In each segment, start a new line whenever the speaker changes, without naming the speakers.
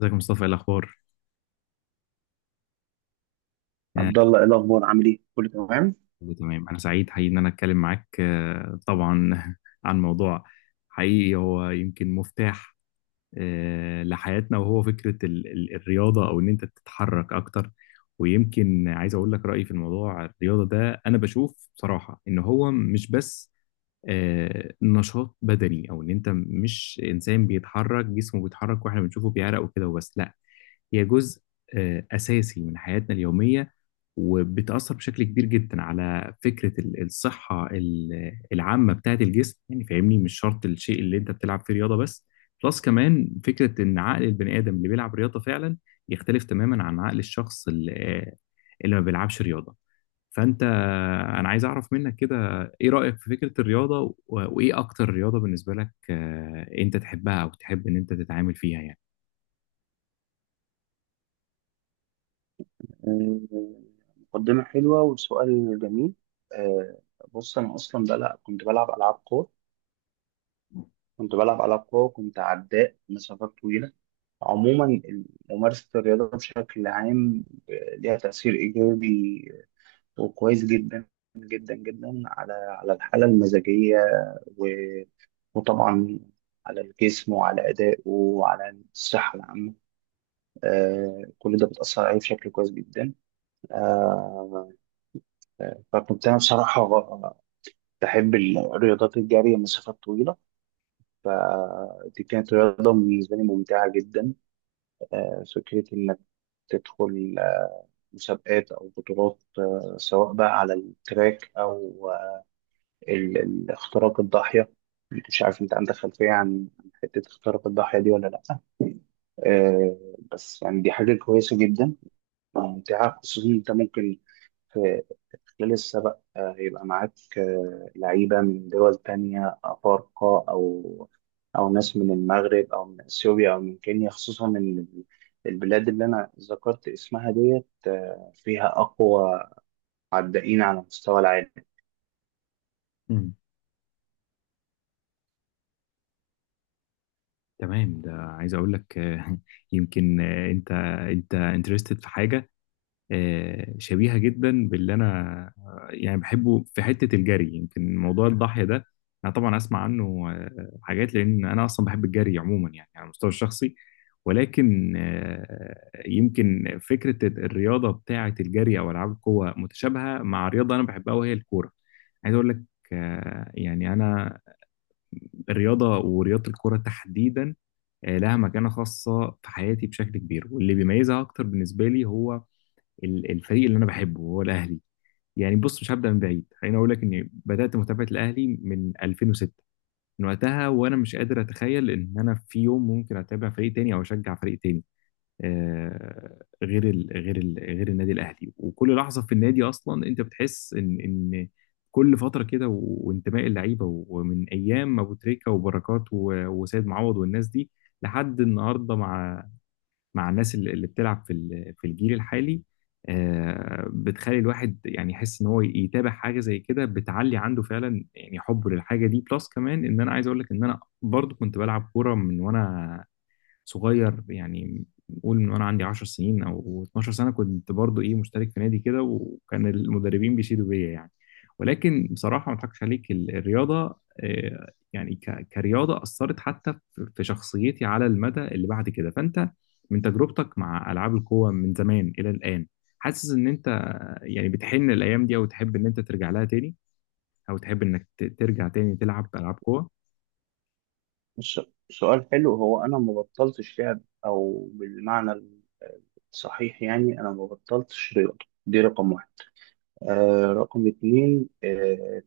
ازيك يا مصطفى؟ ايه الاخبار؟ آه،
عبد الله، ايه الاخبار؟ عامل ايه؟ كله تمام؟
كله تمام. انا سعيد حقيقي ان انا اتكلم معاك. طبعا عن موضوع حقيقي هو يمكن مفتاح لحياتنا، وهو فكره الرياضه او ان انت تتحرك اكتر. ويمكن عايز اقول لك رايي في الموضوع الرياضه ده. انا بشوف بصراحه ان هو مش بس نشاط بدني او ان انت مش انسان بيتحرك جسمه بيتحرك واحنا بنشوفه بيعرق وكده وبس. لا، هي جزء اساسي من حياتنا اليوميه، وبتأثر بشكل كبير جدا على فكرة الصحة العامة بتاعت الجسم، يعني فاهمني؟ مش شرط الشيء اللي انت بتلعب فيه رياضة بس، بلس كمان فكرة ان عقل البني آدم اللي بيلعب رياضة فعلا يختلف تماما عن عقل الشخص اللي ما بيلعبش رياضة. فانت، انا عايز اعرف منك كده، ايه رأيك في فكرة الرياضة وايه اكتر رياضة بالنسبة لك؟ انت تحبها او تحب ان انت تتعامل فيها يعني؟
آه، مقدمه حلوه وسؤال جميل. آه، بص، انا اصلا بلعب، كنت بلعب العاب قوه. وكنت عداء مسافات طويله. عموما ممارسه الرياضه بشكل عام ليها تاثير ايجابي وكويس جدا جدا جدا على الحاله المزاجيه و- وطبعا على الجسم وعلى ادائه وعلى الصحه العامه. كل ده بتاثر عليه بشكل كويس جدا. آه، فكنت أنا بصراحة بحب الرياضات، الجري، المسافات الطويلة. فدي كانت رياضة بالنسبة لي ممتعة جدا. فكرة إنك تدخل مسابقات أو بطولات، سواء بقى على التراك أو اختراق الضاحية. مش عارف أنت عندك خلفية عن حتة اختراق الضاحية دي ولا لأ. بس يعني دي حاجة كويسة جدا، ممتعة، خصوصا أنت ممكن لسه بقى هيبقى معاك لعيبة من دول تانية أفارقة أو أو ناس من المغرب أو من أثيوبيا أو من كينيا، خصوصا إن البلاد اللي أنا ذكرت اسمها ديت فيها أقوى عدائين على مستوى العالم.
مم. تمام، ده عايز اقول لك يمكن، انت انترستد في حاجة شبيهة جدا باللي أنا يعني بحبه في حتة الجري. يمكن موضوع الضاحية ده أنا طبعا أسمع عنه حاجات، لأن أنا أصلا بحب الجري عموما يعني على المستوى الشخصي. ولكن يمكن فكرة الرياضة بتاعة الجري أو ألعاب القوة متشابهة مع رياضة أنا بحبها وهي الكورة. عايز أقول لك يعني أنا الرياضة ورياضة الكورة تحديدا لها مكانة خاصة في حياتي بشكل كبير، واللي بيميزها أكتر بالنسبة لي هو الفريق اللي انا بحبه وهو الاهلي. يعني بص، مش هبدا من بعيد، خليني اقول لك اني بدات متابعه الاهلي من 2006. من وقتها وانا مش قادر اتخيل ان انا في يوم ممكن اتابع فريق تاني او اشجع فريق تاني غير النادي الاهلي. وكل لحظه في النادي اصلا انت بتحس ان كل فتره كده وانتماء اللعيبه ومن ايام ابو تريكه وبركات وسيد معوض والناس دي لحد النهارده، مع مع الناس اللي بتلعب في في الجيل الحالي، بتخلي الواحد يعني يحس ان هو يتابع حاجه زي كده بتعلي عنده فعلا يعني حبه للحاجه دي. بلس كمان ان انا عايز اقول لك ان انا برضو كنت بلعب كوره من وانا صغير، يعني قول من وانا عندي 10 سنين او 12 سنه كنت برضو ايه مشترك في نادي كده وكان المدربين بيشيدوا بيا يعني. ولكن بصراحه ما اضحكش عليك، الرياضه يعني كرياضه اثرت حتى في في شخصيتي على المدى اللي بعد كده. فانت من تجربتك مع العاب القوى من زمان الى الان، حاسس ان انت يعني بتحن الايام دي او تحب ان انت ترجع لها تاني، او تحب انك ترجع تاني تلعب العاب قوى؟
الس- سؤال حلو. هو أنا ما بطلتش لعب، أو بالمعنى الصحيح يعني أنا ما بطلتش رياضة. دي رقم واحد. رقم اتنين،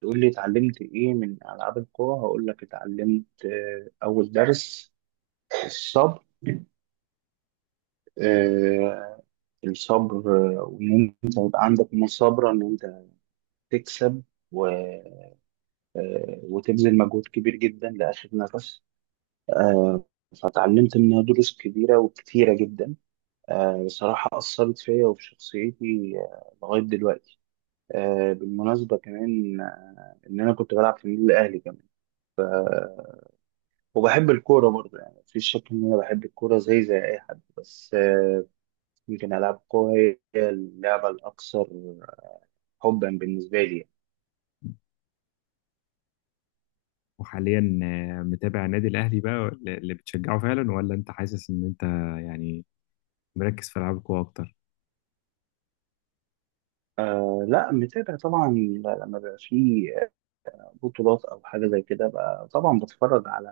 تقول لي اتعلمت ايه من العاب القوى؟ هقول لك اتعلمت اول درس الصبر. آه، الصبر. وان انت يبقى عندك مثابرة ان انت تكسب و... آه، وتبذل مجهود كبير جدا لاخر نفس. آه، فتعلمت منها دروس كبيرة وكتيرة جدا. بصراحة أثرت فيا وفي شخصيتي لغاية دلوقتي. بالمناسبة كمان، إن أنا كنت بلعب في النادي الأهلي كمان، وبحب الكورة برضه. يعني مفيش شك إن أنا بحب الكورة زي زي أي حد، بس يمكن ألعاب القوة هي اللعبة الأكثر حبا بالنسبة لي.
وحاليا متابع النادي الأهلي بقى اللي بتشجعه فعلا، ولا أنت حاسس إن أنت يعني مركز في ألعاب القوى أكتر؟
آه لا، متابع طبعا. لما بيبقى في بطولات أو حاجة زي كده بقى طبعا بتفرج على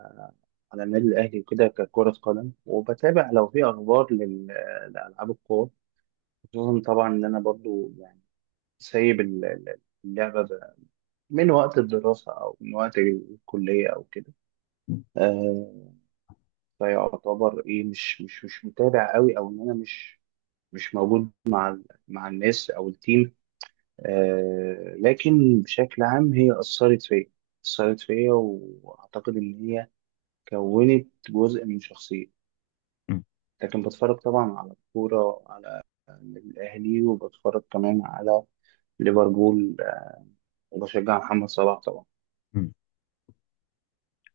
النادي الأهلي وكده ككرة قدم، وبتابع لو في أخبار لألعاب القوة. خصوصا طبعا إن أنا برضو يعني سايب اللعبة من وقت الدراسة أو من وقت الكلية أو كده. آه، فيعتبر ايه، مش متابع قوي، او ان انا مش موجود مع الناس او التيم. آه لكن بشكل عام هي اثرت فيا، اثرت فيا، واعتقد ان هي كونت جزء من شخصيتي.
م-
لكن بتفرج طبعا على الكوره، على الاهلي، وبتفرج كمان على ليفربول وبشجع محمد صلاح طبعا.
م.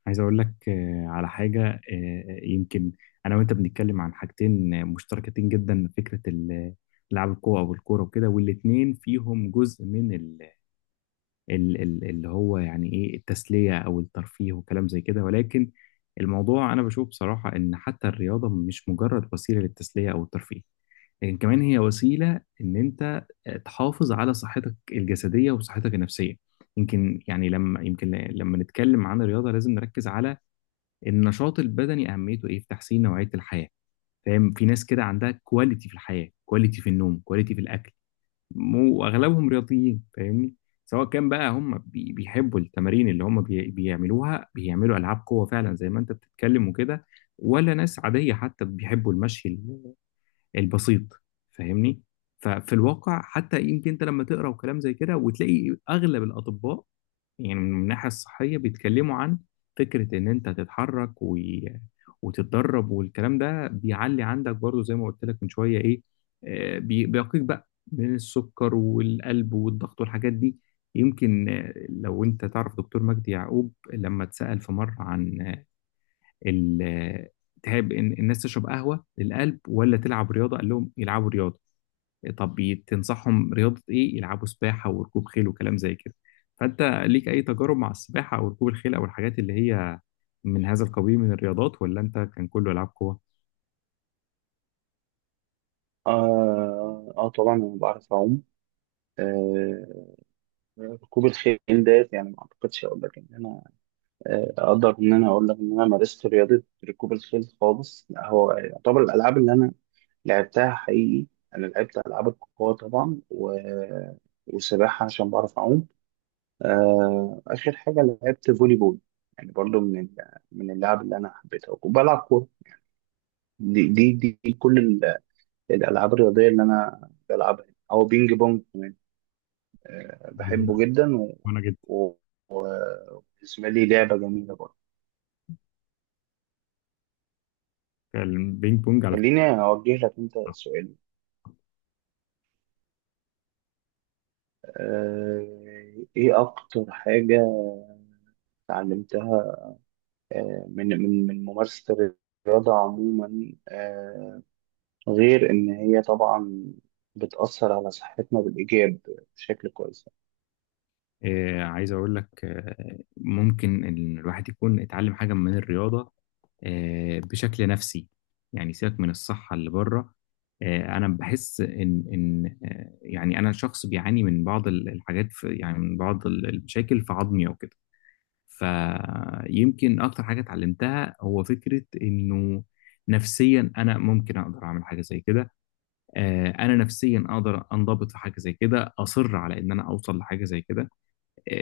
عايز أقول لك على حاجة يمكن أنا وأنت بنتكلم عن حاجتين مشتركتين جدا. فكرة ألعاب القوى أو الكورة وكده، والاتنين فيهم جزء من اللي هو يعني إيه التسلية أو الترفيه وكلام زي كده. ولكن الموضوع أنا بشوف بصراحة إن حتى الرياضة مش مجرد وسيلة للتسلية أو الترفيه، كمان هي وسيلة إن أنت تحافظ على صحتك الجسدية وصحتك النفسية. يمكن لما نتكلم عن الرياضة لازم نركز على النشاط البدني، أهميته إيه في تحسين نوعية الحياة. فاهم؟ في ناس كده عندها كواليتي في الحياة، كواليتي في النوم، كواليتي في الأكل، وأغلبهم رياضيين، فاهمني؟ سواء كان بقى هم بيحبوا التمارين اللي هم بيعملوها، بيعملوا ألعاب قوة فعلا زي ما أنت بتتكلم وكده، ولا ناس عادية حتى بيحبوا المشي البسيط، فاهمني؟ ففي الواقع حتى يمكن انت لما تقرا وكلام زي كده، وتلاقي اغلب الاطباء يعني من الناحيه الصحيه بيتكلموا عن فكره ان انت تتحرك وتتدرب، والكلام ده بيعلي عندك برضو زي ما قلت لك من شويه ايه، بيقيك بقى من السكر والقلب والضغط والحاجات دي. يمكن لو انت تعرف دكتور مجدي يعقوب لما اتسأل في مره عن ال- تحب إن الناس تشرب قهوة للقلب ولا تلعب رياضة، قال لهم يلعبوا رياضة. طب تنصحهم رياضة إيه؟ يلعبوا سباحة وركوب خيل وكلام زي كده. فأنت ليك أي تجارب مع السباحة أو ركوب الخيل أو الحاجات اللي هي من هذا القبيل من الرياضات، ولا أنت كان كله ألعاب قوة؟
اه طبعا انا بعرف اعوم. آه، ركوب الخيل ديت، يعني ما اعتقدش اقول لك ان انا اقدر ان انا اقول لك ان انا مارست رياضه ركوب الخيل خالص، لا. هو يعتبر الالعاب اللي انا لعبتها حقيقي، انا لعبت العاب القوه طبعا، وسباحه عشان بعرف اعوم. اخر حاجه لعبت فولي بول، يعني برضو من من اللعب اللي انا حبيتها، وبلعب كوره. دي كل الالعاب الرياضيه اللي انا بلعبها، او بينج بونج. بحبه جدا
وأنا جدا
و... وبالنسبه لي لعبه جميله برضه.
البينج بونج على.
خليني اوجه لك انت سؤال، ايه اكتر حاجة اتعلمتها من ممارسة الرياضة عموما، غير ان هي طبعا بتأثر على صحتنا بالإيجاب بشكل كويس؟
عايز أقول لك ممكن إن الواحد يكون اتعلم حاجة من الرياضة بشكل نفسي، يعني سيبك من الصحة اللي بره. أنا بحس إن يعني أنا شخص بيعاني من بعض الحاجات في، يعني من بعض المشاكل في عظمي أو كده. فيمكن أكتر حاجة اتعلمتها هو فكرة إنه نفسيا أنا ممكن أقدر أعمل حاجة زي كده، أنا نفسيا أقدر أنضبط في حاجة زي كده، أصر على إن أنا أوصل لحاجة زي كده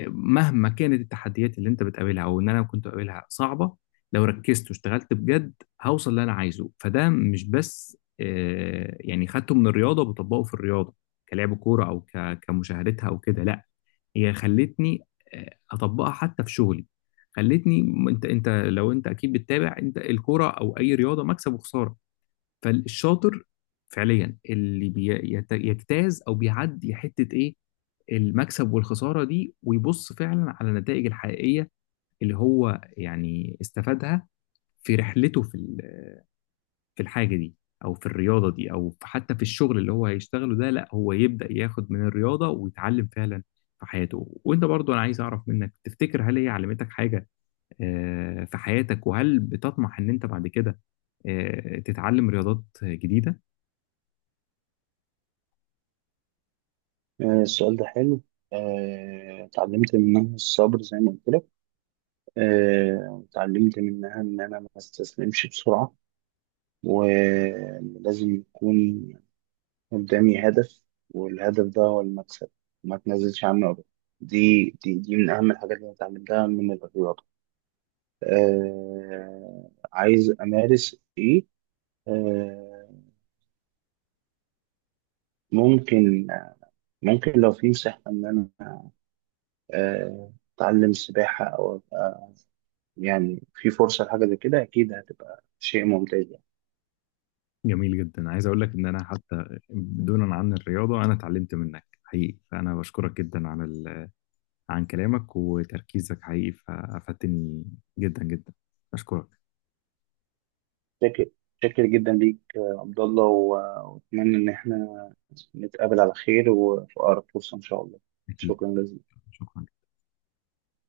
مهما كانت التحديات اللي انت بتقابلها او ان انا كنت بقابلها صعبه. لو ركزت واشتغلت بجد، هوصل اللي انا عايزه. فده مش بس يعني خدته من الرياضه وبطبقه في الرياضه كلعب كوره او كمشاهدتها او كده، لا، هي خلتني اطبقها حتى في شغلي. خلتني انت لو انت اكيد بتتابع انت الكوره او اي رياضه مكسب وخساره، فالشاطر فعليا اللي بيجتاز او بيعدي حته ايه المكسب والخسارة دي ويبص فعلا على النتائج الحقيقية اللي هو يعني استفادها في رحلته في في الحاجة دي أو في الرياضة دي حتى في الشغل اللي هو هيشتغله ده. لا، هو يبدأ ياخد من الرياضة ويتعلم فعلا في حياته. وأنت برضو أنا عايز أعرف منك، تفتكر هل هي علمتك حاجة في حياتك؟ وهل بتطمح إن أنت بعد كده تتعلم رياضات جديدة؟
السؤال ده حلو. اتعلمت منها الصبر زي ما قلت لك. اتعلمت منها ان انا ما استسلمش بسرعة، ولازم يكون قدامي هدف، والهدف ده هو المكسب، ما تنزلش عنه أبدا. دي من أهم الحاجات اللي أنا اتعلمتها من الرياضة. آه، عايز أمارس إيه؟ آه، ممكن، ممكن لو في مساحة إن أنا آه أتعلم سباحة أو أبقى، يعني في فرصة لحاجة زي كده، أكيد هتبقى شيء ممتاز يعني.
جميل جدا. عايز اقول لك ان انا حتى دونا عن الرياضه، انا اتعلمت منك حقيقي، فانا بشكرك جدا عن عن كلامك وتركيزك حقيقي. فافدتني جدا جدا. اشكرك.
شاكر، شاكر جدا ليك يا عبد الله، وأتمنى إن إحنا نتقابل على خير وفي أقرب فرصة إن شاء الله.
اكيد.
شكرا جزيلا.
شكرا.